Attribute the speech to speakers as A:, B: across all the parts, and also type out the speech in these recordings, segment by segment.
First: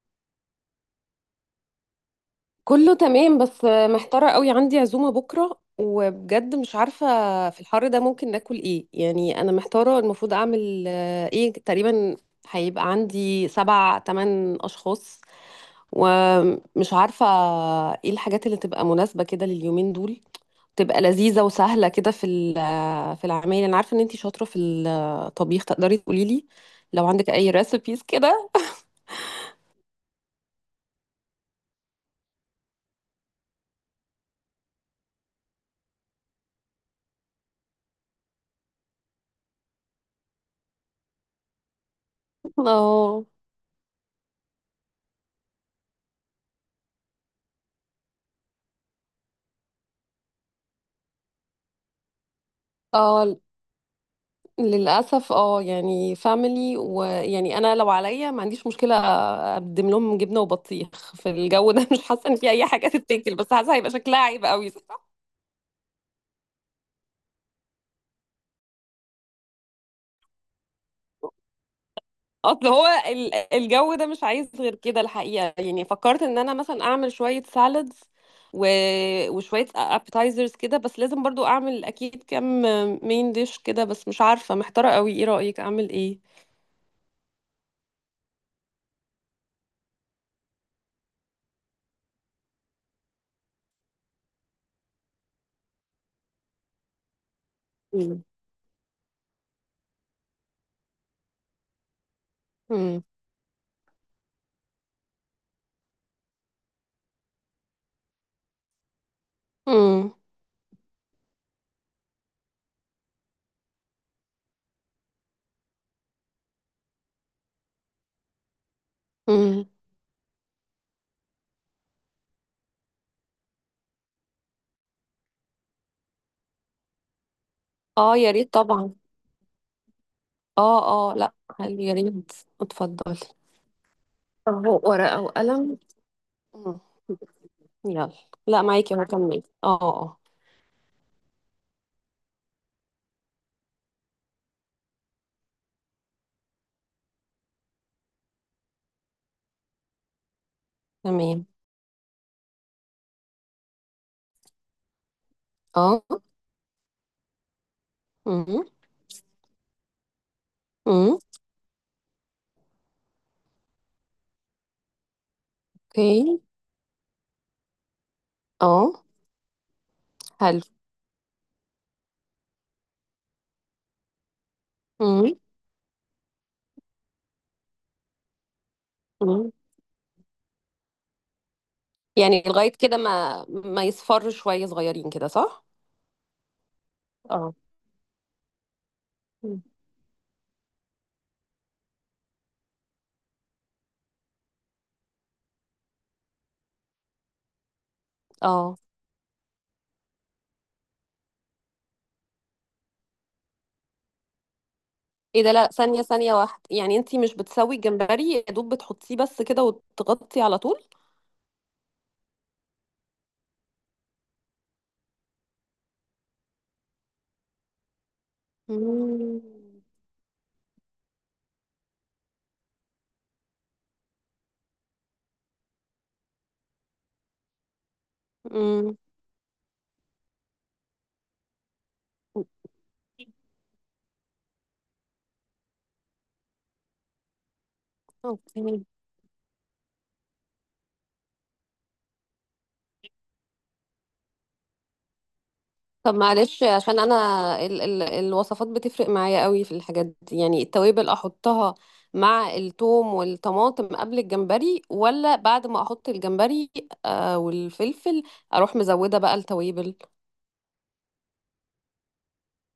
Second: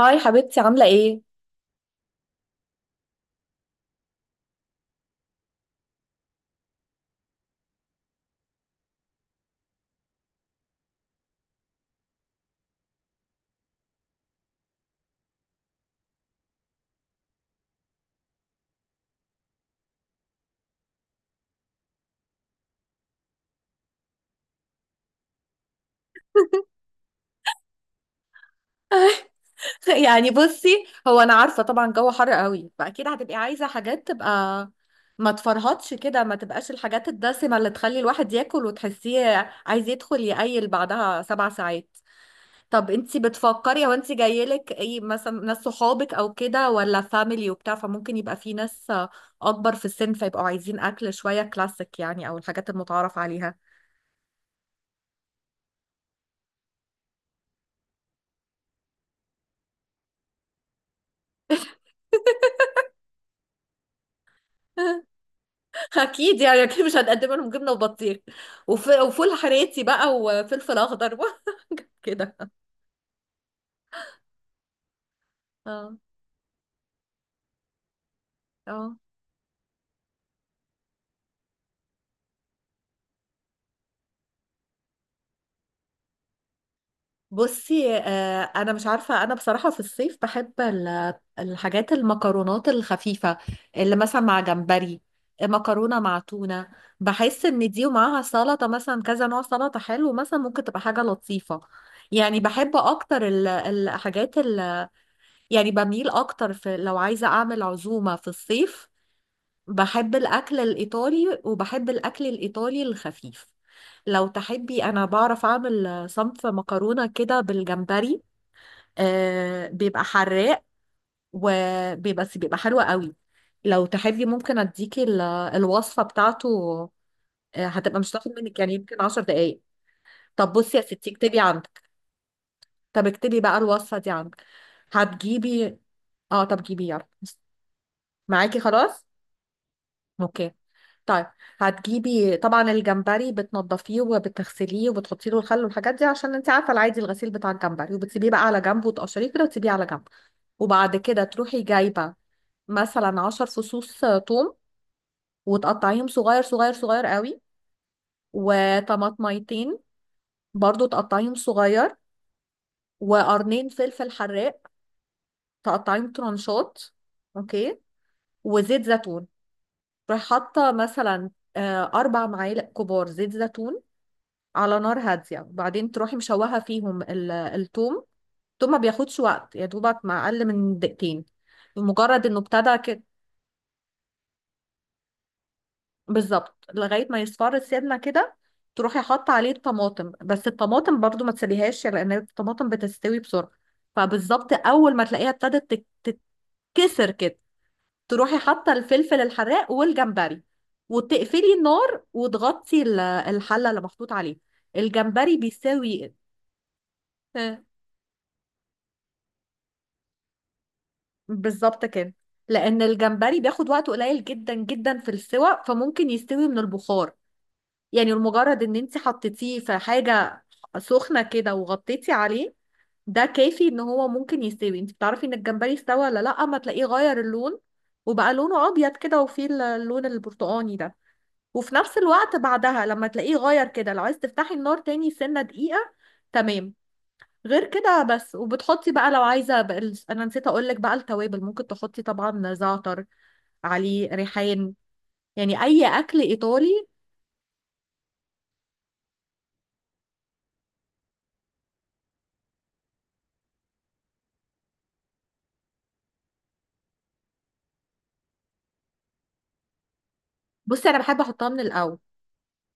A: هاي حبيبتي، عاملة ايه؟
B: كله تمام، بس محتارة قوي. عندي عزومة بكرة وبجد مش عارفة في الحر ده ممكن ناكل ايه. يعني انا محتارة المفروض اعمل ايه تقريبا. هيبقى عندي 7 8 اشخاص ومش عارفة ايه الحاجات اللي تبقى مناسبة كده لليومين دول، تبقى لذيذة وسهلة كده في في العمايل. انا عارفة ان انتي شاطرة في الطبيخ، تقدري تقولي لي لو عندك اي ريسبيز كده.
A: يعني بصي، هو انا عارفة طبعا جو حر قوي، فاكيد هتبقي عايزة حاجات تبقى ما تفرهطش كده، ما تبقاش الحاجات الدسمة اللي تخلي الواحد ياكل وتحسيه عايز يدخل يقيل بعدها سبع ساعات. طب انتي
B: اه،
A: بتفكري، هو انتي جايلك ايه؟ مثلا ناس صحابك او كده ولا فاميلي وبتاع، فممكن يبقى في ناس اكبر في السن فيبقوا عايزين اكل شوية كلاسيك يعني، او الحاجات المتعارف
B: اه.
A: عليها.
B: للأسف يعني فاميلي، ويعني أنا لو عليا ما عنديش مشكلة أقدم لهم جبنة وبطيخ في الجو ده. مش حاسة إن في أي حاجة تتاكل، بس حاسة هيبقى شكلها عيب قوي.
A: اكيد يعني، اكيد مش هنقدم لهم جبنه وبطيخ وفول حراتي بقى وفلفل اخضر بقى. كده.
B: أصل هو الجو ده مش عايز غير كده الحقيقة. يعني
A: اه
B: فكرت إن أنا مثلا أعمل شوية سالادز و...
A: اه،
B: وشوية أبتايزرز كده، بس لازم برضو أعمل أكيد كام مين ديش كده. بس مش عارفة، محتارة قوي، إيه رأيك أعمل إيه؟
A: بصي، انا مش عارفه. انا بصراحه في الصيف بحب الحاجات المكرونات الخفيفه، اللي مثلا مع جمبري، مكرونه مع تونه. بحس ان دي ومعاها
B: مم.
A: سلطه، مثلا كذا نوع سلطه حلو، مثلا ممكن تبقى حاجه لطيفه. يعني بحب
B: مم.
A: اكتر يعني بميل اكتر، في لو عايزه اعمل عزومه في الصيف
B: مم.
A: بحب الأكل الإيطالي، وبحب الأكل الإيطالي الخفيف. لو تحبي أنا بعرف أعمل صنف مكرونة كده بالجمبري،
B: مم.
A: آه بيبقى حراق، وبيبقى بس بيبقى حلو قوي. لو تحبي ممكن أديكي الوصفة بتاعته. آه هتبقى مش
B: اه،
A: هتاخد
B: يا ريت
A: منك يعني
B: طبعا.
A: يمكن عشر دقايق. طب بصي يا
B: اه
A: ستي،
B: اه، لا
A: اكتبي
B: حلو،
A: عندك.
B: يا ريت.
A: طب
B: اتفضلي.
A: اكتبي بقى الوصفة دي عندك.
B: اهو ورقة
A: هتجيبي؟
B: وقلم.
A: اه طب
B: مم.
A: جيبي يلا.
B: يلا.
A: معاكي
B: لا معاكي،
A: خلاص؟
B: اهو كملي. اه اه
A: اوكي، طيب. هتجيبي طبعا الجمبري، بتنضفيه وبتغسليه وبتحطي له الخل والحاجات دي عشان انت عارفه العادي الغسيل بتاع الجمبري، وبتسيبيه بقى على جنب وتقشريه كده وتسيبيه على جنب. وبعد كده
B: تمام.
A: تروحي جايبه مثلا عشر فصوص توم،
B: اه.
A: وتقطعيهم صغير صغير صغير قوي.
B: امم
A: وطماطميتين برضو
B: امم
A: تقطعيهم صغير. وقرنين فلفل حراق تقطعيهم
B: اوكي.
A: ترانشات. اوكي. وزيت
B: اه.
A: زيتون، تروحي
B: حلو.
A: حاطه مثلا اربع معالق كبار زيت زيتون على نار
B: امم
A: هادية. وبعدين تروحي مشوحة فيهم الثوم. الثوم ما بياخدش
B: امم
A: وقت، يا دوبك مع أقل من دقيقتين، مجرد إنه
B: يعني لغاية
A: ابتدى
B: كده
A: كده.
B: ما يصفر شوية صغيرين كده، صح؟
A: بالظبط، لغاية ما يصفر
B: اه.
A: السمنة كده تروحي حاطة عليه
B: مم.
A: الطماطم، بس الطماطم برضو ما تسليهاش لأن الطماطم بتستوي بسرعة. فبالظبط أول ما تلاقيها ابتدت تت- تتكسر كده، تروحي حاطة
B: اه،
A: الفلفل الحراق والجمبري، وتقفلي النار وتغطي الحلة اللي محطوط عليه الجمبري،
B: ايه ده؟ لا ثانية
A: بيساوي.
B: ثانية واحدة، يعني انتي مش بتسوي الجمبري يا دوب، بتحطيه بس كده وتغطي على طول؟
A: بالظبط كده. لان الجمبري بياخد وقت قليل جدا جدا في السوى، فممكن يستوي من البخار. يعني المجرد ان انت
B: امم
A: حطيتيه في حاجه سخنه كده وغطيتي عليه، ده كافي ان هو ممكن يستوي. انت بتعرفي ان الجمبري استوى ولا لا، اما تلاقيه غير اللون وبقى لونه ابيض
B: امم
A: كده، وفيه اللون البرتقاني ده. وفي نفس الوقت بعدها لما تلاقيه غير كده لو عايز تفتحي النار تاني سنه دقيقه. تمام غير كده بس.
B: اوكي.
A: وبتحطي بقى لو عايزه بقى انا نسيت اقول لك بقى التوابل، ممكن تحطي طبعا زعتر، عليه ريحان، يعني اي
B: طب
A: اكل
B: معلش،
A: ايطالي.
B: عشان انا ال الوصفات بتفرق معايا قوي في الحاجات دي. يعني التوابل احطها مع الثوم والطماطم قبل الجمبري ولا بعد ما احط الجمبري والفلفل، اروح مزودة بقى التوابل؟
A: بصي انا بحب احطها من الاول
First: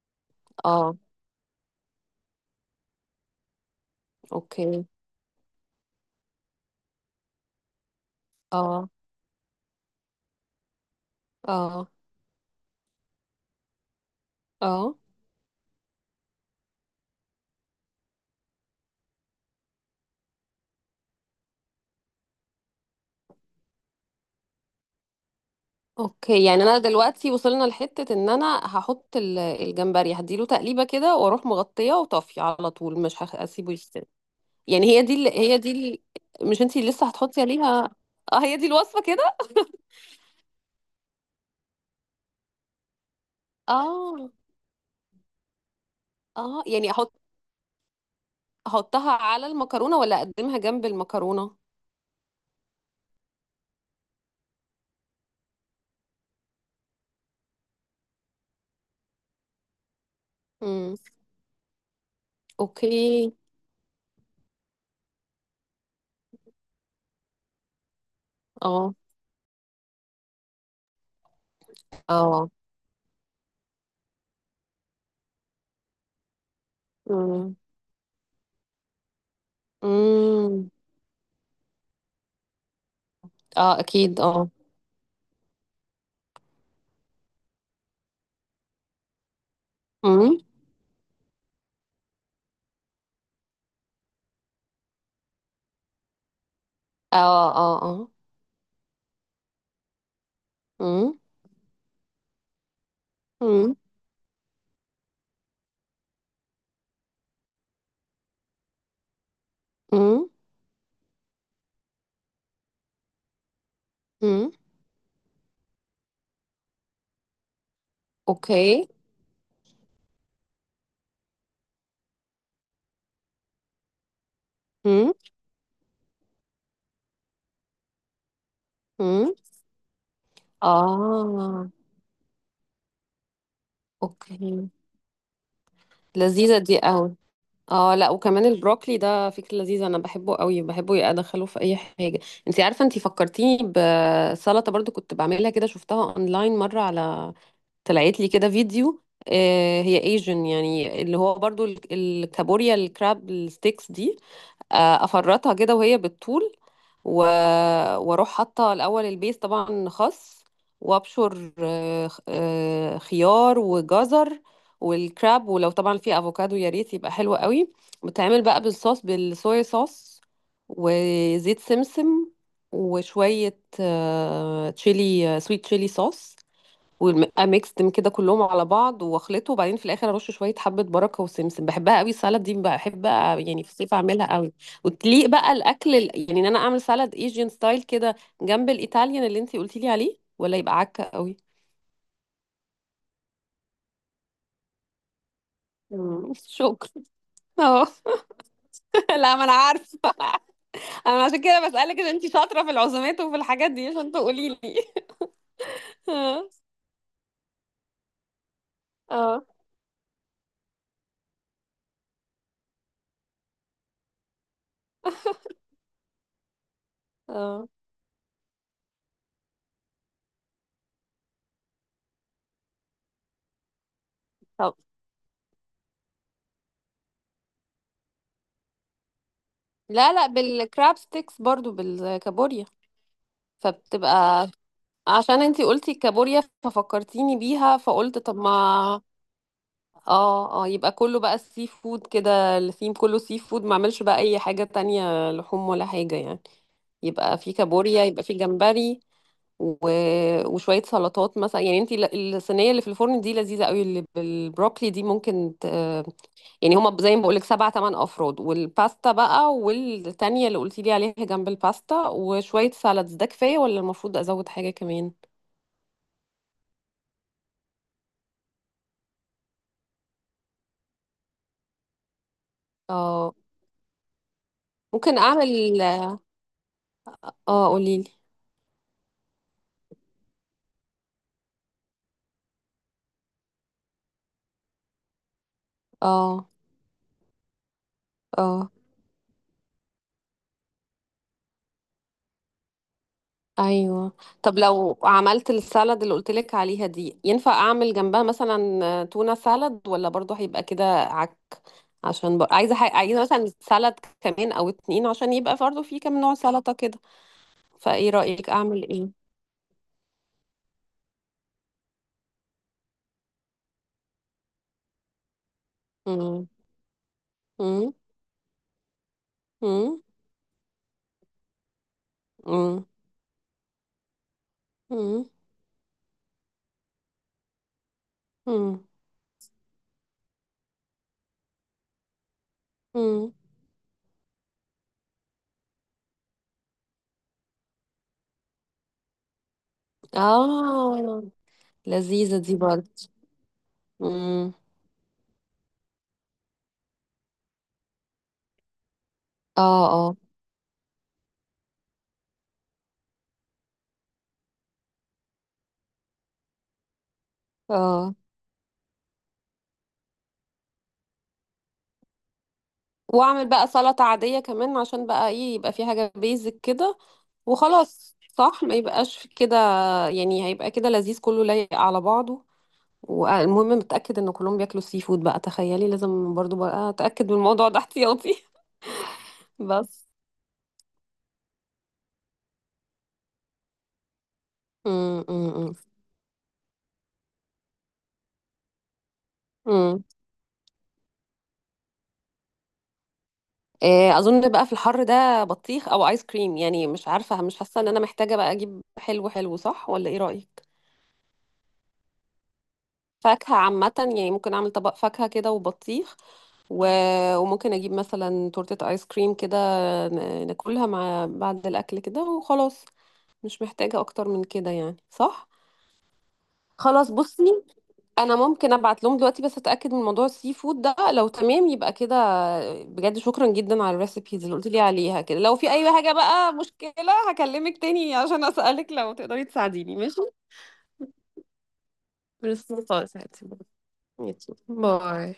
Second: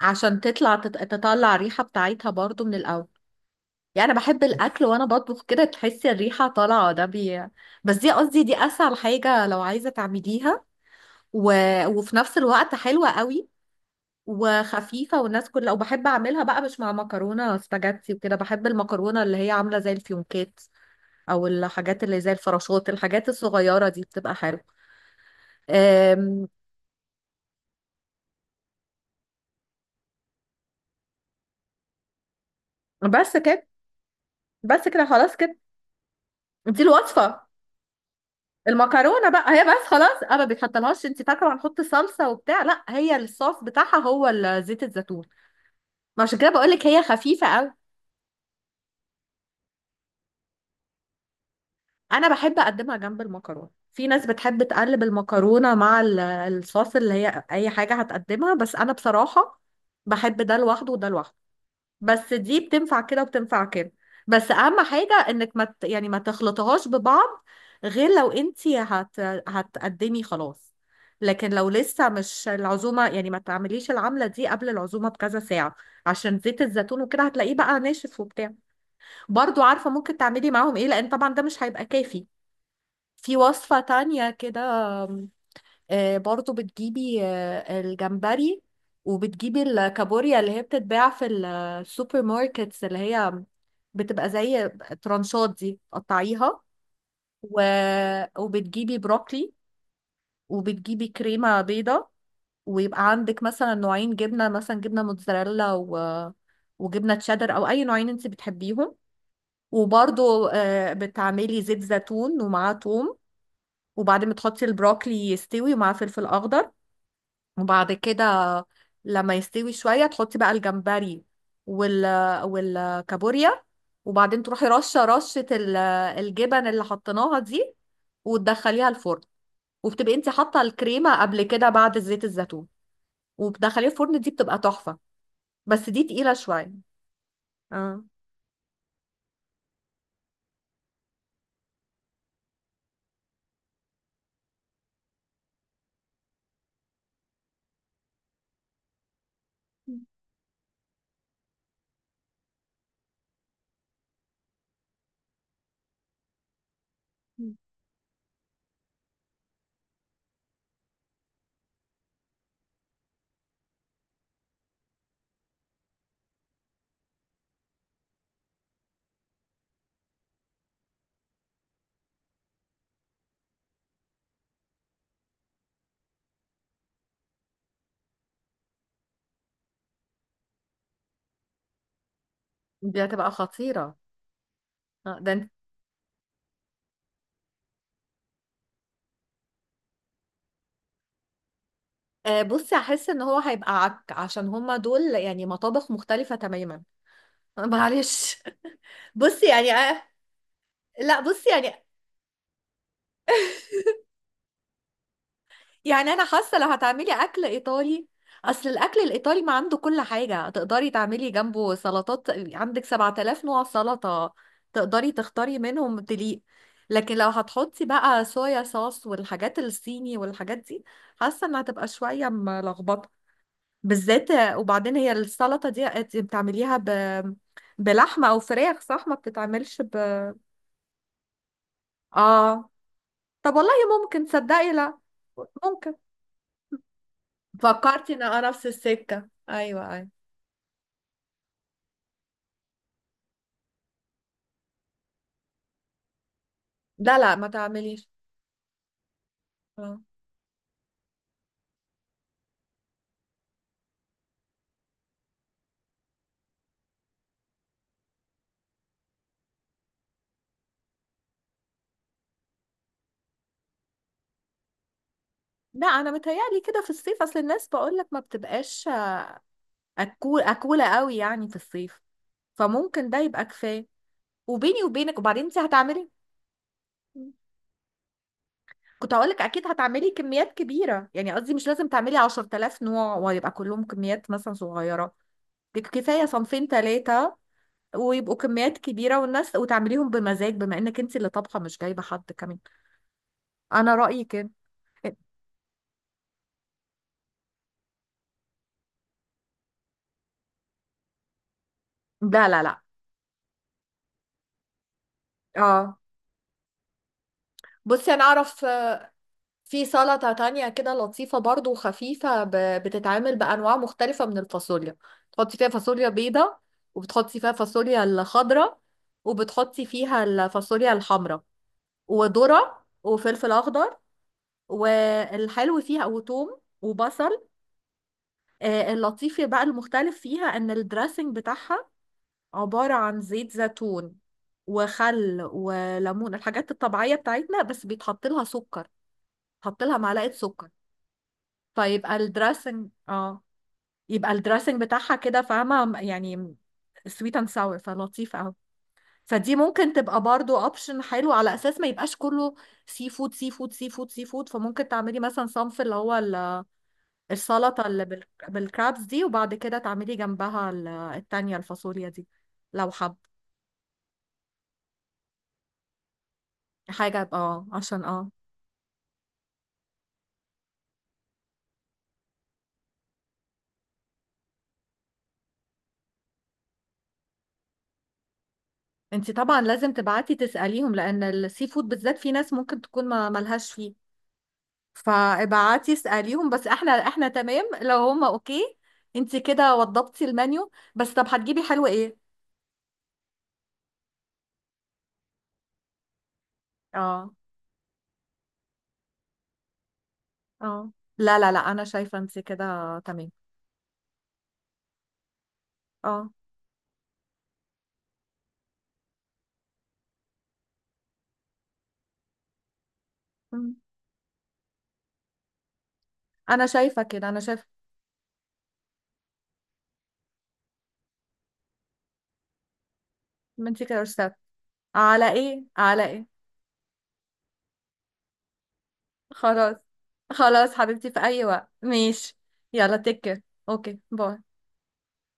A: عشان تطلع
B: اه.
A: تطلع الريحه بتاعتها برضو من الاول. يعني انا بحب الاكل
B: اوكي.
A: وانا بطبخ كده تحسي الريحه طالعه بس دي قصدي، دي
B: اه
A: اسهل حاجه لو عايزه تعمليها. و...
B: اه
A: وفي نفس الوقت حلوه قوي
B: اه
A: وخفيفه، والناس كلها. وبحب اعملها بقى مش مع مكرونه سباجيتي وكده، بحب المكرونه اللي هي عامله زي الفيونكات، او الحاجات اللي زي الفراشات، الحاجات الصغيره دي بتبقى حلوه.
B: اوكي.
A: أم،
B: يعني انا دلوقتي وصلنا لحتة ان انا هحط الجمبري، هديله تقليبة كده واروح مغطية وطافية على طول، مش
A: بس كده.
B: هسيبه يستوي. يعني
A: بس كده خلاص كده.
B: هي دي مش انتي
A: دي
B: لسه هتحطي
A: الوصفه.
B: عليها؟ اه، هي دي الوصفة
A: المكرونه
B: كده.
A: بقى هي بس خلاص، انا ما بتحطلهاش. انت فاكره هنحط صلصه وبتاع؟ لا، هي الصوص بتاعها هو
B: اه
A: زيت الزيتون. ما عشان كده
B: اه،
A: بقول لك
B: يعني
A: هي خفيفه قوي.
B: احطها على المكرونة ولا اقدمها جنب المكرونة؟
A: انا بحب اقدمها جنب المكرونه، في ناس بتحب تقلب المكرونه مع الصوص اللي هي اي حاجه هتقدمها، بس انا بصراحه بحب ده لوحده
B: امم.
A: وده لوحده. بس دي بتنفع كده
B: اوكي.
A: وبتنفع كده. بس اهم حاجة انك ما ت- يعني ما تخلطهاش ببعض، غير لو انتي
B: اه.
A: هتقدمي خلاص. لكن لو لسه مش
B: اه.
A: العزومة، يعني ما تعمليش العملة دي قبل العزومة بكذا ساعة، عشان زيت الزيتون وكده هتلاقيه
B: امم.
A: بقى ناشف وبتاع. برضو عارفة ممكن تعملي
B: امم.
A: معاهم ايه، لان طبعا ده مش هيبقى كافي. في وصفة
B: اه اكيد
A: تانية
B: اه.
A: كده، برضو بتجيبي الجمبري، وبتجيبي
B: امم.
A: الكابوريا اللي هي بتتباع في السوبر ماركتس، اللي هي بتبقى زي ترانشات دي تقطعيها.
B: اه
A: و...
B: اه
A: وبتجيبي بروكلي، وبتجيبي
B: امم
A: كريمة بيضة. ويبقى عندك مثلا
B: امم
A: نوعين جبنة، مثلا جبنة موتزاريلا وجبنة تشيدر، أو أي نوعين أنت بتحبيهم.
B: امم
A: وبرضو بتعملي زيت زيتون ومعاه توم، وبعدين
B: امم
A: بتحطي البروكلي يستوي ومعاه فلفل أخضر. وبعد كده
B: اوكي.
A: لما يستوي شوية تحطي بقى الجمبري وال والكابوريا. وبعدين تروحي رشة
B: امم
A: رشة الجبن اللي حطيناها دي، وتدخليها الفرن.
B: امم
A: وبتبقي انت حاطة الكريمة قبل كده
B: اه.
A: بعد زيت الزيتون، وبتدخليها الفرن. دي
B: اوكي.
A: بتبقى تحفة. بس دي تقيلة
B: لذيذة
A: شوية.
B: دي قوي. اه،
A: اه
B: لا وكمان البروكلي ده فكرة لذيذة. انا بحبه قوي، بحبه يا ادخله في اي حاجة. انت عارفة، انت فكرتيني بسلطة برضو كنت بعملها كده، شفتها اونلاين مرة على، طلعت لي كده فيديو، هي ايجن، يعني اللي هو برضو الكابوريا الكراب الستيكس دي، افرطها كده وهي بالطول و... واروح حاطه الاول البيس، طبعا خس، وابشر خيار وجزر، والكراب، ولو طبعا في افوكادو يا ريت، يبقى حلو قوي. بتعمل بقى بالصويا صوص وزيت سمسم، وشويه آه، تشيلي سويت تشيلي صوص، ويبقى ميكستم كده كلهم على بعض، واخلطه، وبعدين في الاخر ارش شويه حبه بركه وسمسم. بحبها قوي السلطه دي،
A: دي
B: بحب
A: هتبقى
B: يعني في الصيف
A: خطيرة.
B: اعملها قوي. وتليق
A: ده انت.
B: بقى الاكل يعني ان انا اعمل سلطه ايجين ستايل كده جنب الايطاليان اللي انتي قلتي لي عليه، ولا يبقى عكه قوي؟
A: بصي هحس ان هو هيبقى عك، عشان هما دول يعني مطابخ
B: مم.
A: مختلفة تماما.
B: شكرا. اهو.
A: معلش.
B: لا ما
A: بصي
B: انا
A: يعني
B: عارفه.
A: لا
B: انا عشان
A: بصي
B: كده
A: يعني،
B: بسالك، ان انتي شاطره في العزومات وفي الحاجات دي، عشان تقولي لي.
A: يعني انا
B: اه
A: حاسه لو هتعملي اكل ايطالي، اصل الاكل الايطالي
B: اه
A: ما عنده كل حاجه تقدري تعملي جنبه سلطات. عندك 7000 نوع سلطه تقدري تختاري منهم تليق. لكن لو
B: اه.
A: هتحطي بقى صويا صوص والحاجات الصيني والحاجات دي، حاسه انها هتبقى شويه ملخبطه. بالذات.
B: طب
A: وبعدين هي السلطه دي أنت بتعمليها بلحمه او فراخ، صح؟ ما بتتعملش ب
B: لا لا، بالكراب ستيكس، برضو بالكابوريا،
A: اه. طب والله ممكن
B: فبتبقى.
A: تصدقي، لا
B: عشان انتي قلتي
A: ممكن
B: الكابوريا ففكرتيني بيها،
A: فكرتي
B: فقلت
A: ان
B: طب
A: انا نفس
B: ما.
A: السكه، ايوه ايوه.
B: اه اه، يبقى كله بقى السي فود كده، الثيم كله سي فود، ما اعملش بقى اي حاجة تانية لحوم ولا حاجة يعني.
A: لا لا
B: يبقى
A: ما
B: في كابوريا،
A: تعمليش.
B: يبقى في جمبري و...
A: اه.
B: وشوية سلطات مثلا. يعني انتي الصينية اللي في الفرن دي لذيذة قوي، اللي بالبروكلي دي ممكن يعني هما زي ما بقولك 7 8 افراد، والباستا بقى والتانية اللي قلتيلي عليها جنب الباستا، وشوية سالادز، ده كفاية ولا المفروض ازود حاجة كمان؟
A: لا انا متهيألي كده في الصيف، اصل الناس بقولك ما بتبقاش أكولة قوي يعني في الصيف، فممكن ده
B: اه.
A: يبقى كفايه. وبيني
B: ممكن
A: وبينك وبعدين انت
B: اعمل.
A: هتعملي،
B: اه، قوليلي.
A: كنت هقولك اكيد هتعملي كميات كبيره، يعني قصدي مش لازم تعملي 10,000 نوع ويبقى كلهم كميات مثلا صغيره. كفايه
B: اه
A: صنفين ثلاثه، ويبقوا
B: اه
A: كميات كبيره والناس، وتعمليهم بمزاج بما انك انت اللي طبخه مش جايبه حد كمان. انا
B: ايوه.
A: رأيي كده.
B: طب لو عملت السالاد اللي قلتلك عليها دي، ينفع اعمل جنبها مثلا تونة سالاد، ولا برضو هيبقى كده عك؟ عشان
A: لا لا لا.
B: عايزه مثلا سالاد كمان او اتنين، عشان يبقى برضو
A: اه
B: في كام نوع سلطه كده. فايه
A: بصي انا
B: رأيك
A: اعرف
B: اعمل ايه؟
A: في سلطة تانية كده لطيفة برضو وخفيفة، بتتعمل بانواع مختلفة من الفاصوليا. تحطي فيها فاصوليا
B: مم.
A: بيضة، وبتحطي فيها
B: مم.
A: فاصوليا الخضراء، وبتحطي
B: مم.
A: فيها الفاصوليا الحمراء، وذرة
B: مم.
A: وفلفل اخضر
B: مم.
A: والحلو فيها وتوم وبصل.
B: مم.
A: اللطيف بقى المختلف فيها ان الدريسنج بتاعها عبارة عن
B: مم.
A: زيت زيتون وخل وليمون الحاجات الطبيعية بتاعتنا، بس بيتحط لها سكر. حط لها معلقه سكر،
B: اه،
A: فيبقى
B: لذيذه دي
A: الدراسنج،
B: برضو.
A: اه، يبقى
B: مم.
A: الدراسنج بتاعها كده، فاهمه يعني؟ سويت اند ساور، فلطيف قوي. فدي
B: اه
A: ممكن
B: اه
A: تبقى برضو اوبشن حلو على اساس ما يبقاش كله سي فود سي فود سي فود سي فود. فممكن تعملي مثلا صنف اللي هو السلطه اللي
B: اه.
A: بالكرابس دي، وبعد كده تعملي جنبها التانية الفاصوليا دي لو حب
B: واعمل بقى سلطة عادية كمان، عشان بقى ايه، يبقى في حاجة بيزك كده
A: حاجه، يبقى اه عشان
B: وخلاص،
A: اه.
B: صح؟ ما يبقاش في كده. يعني هيبقى كده لذيذ كله، لايق على بعضه. والمهم متأكد ان كلهم بياكلوا السي فود بقى. تخيلي لازم برضو بقى اتأكد من الموضوع ده احتياطي.
A: انت طبعا لازم
B: بس.
A: تبعتي تسأليهم، لان السي فود بالذات في ناس ممكن تكون ما ملهاش فيه.
B: امم امم
A: فابعتي اسأليهم، بس احنا تمام لو هما اوكي. انت كده
B: امم
A: وضبتي المنيو، بس طب هتجيبي حلو ايه؟
B: اظن بقى في الحر ده بطيخ او ايس كريم. يعني مش
A: اه
B: عارفة، مش حاسة ان انا محتاجة بقى اجيب حلو، صح؟ ولا ايه رأيك؟
A: اه. لا لا لا انا شايفة انت كده تمام.
B: فاكهة عامة، يعني ممكن أعمل طبق فاكهة كده وبطيخ،
A: اه،
B: و... وممكن أجيب مثلا تورتة آيس كريم كده، ناكلها مع بعد الأكل كده وخلاص. مش
A: مم.
B: محتاجة أكتر من كده يعني، صح؟
A: انا شايفة
B: خلاص
A: كده، انا
B: بصي،
A: شايفة.
B: أنا ممكن أبعت لهم دلوقتي بس أتأكد من موضوع السي فود ده، لو تمام يبقى كده. بجد شكرا
A: ما انت
B: جدا على
A: كده رشاد.
B: الريسبيز اللي قلت لي عليها
A: على
B: كده. لو
A: ايه،
B: في أي
A: على
B: حاجة
A: ايه.
B: بقى مشكلة هكلمك تاني عشان أسألك، لو تقدري
A: خلاص.
B: تساعديني، ماشي؟
A: خلاص حبيبتي، في اي وقت ماشي.
B: بس
A: يلا
B: خلاص
A: تك
B: يا
A: كير.
B: حبيبتي.
A: اوكي
B: ماشي.
A: باي.
B: باي.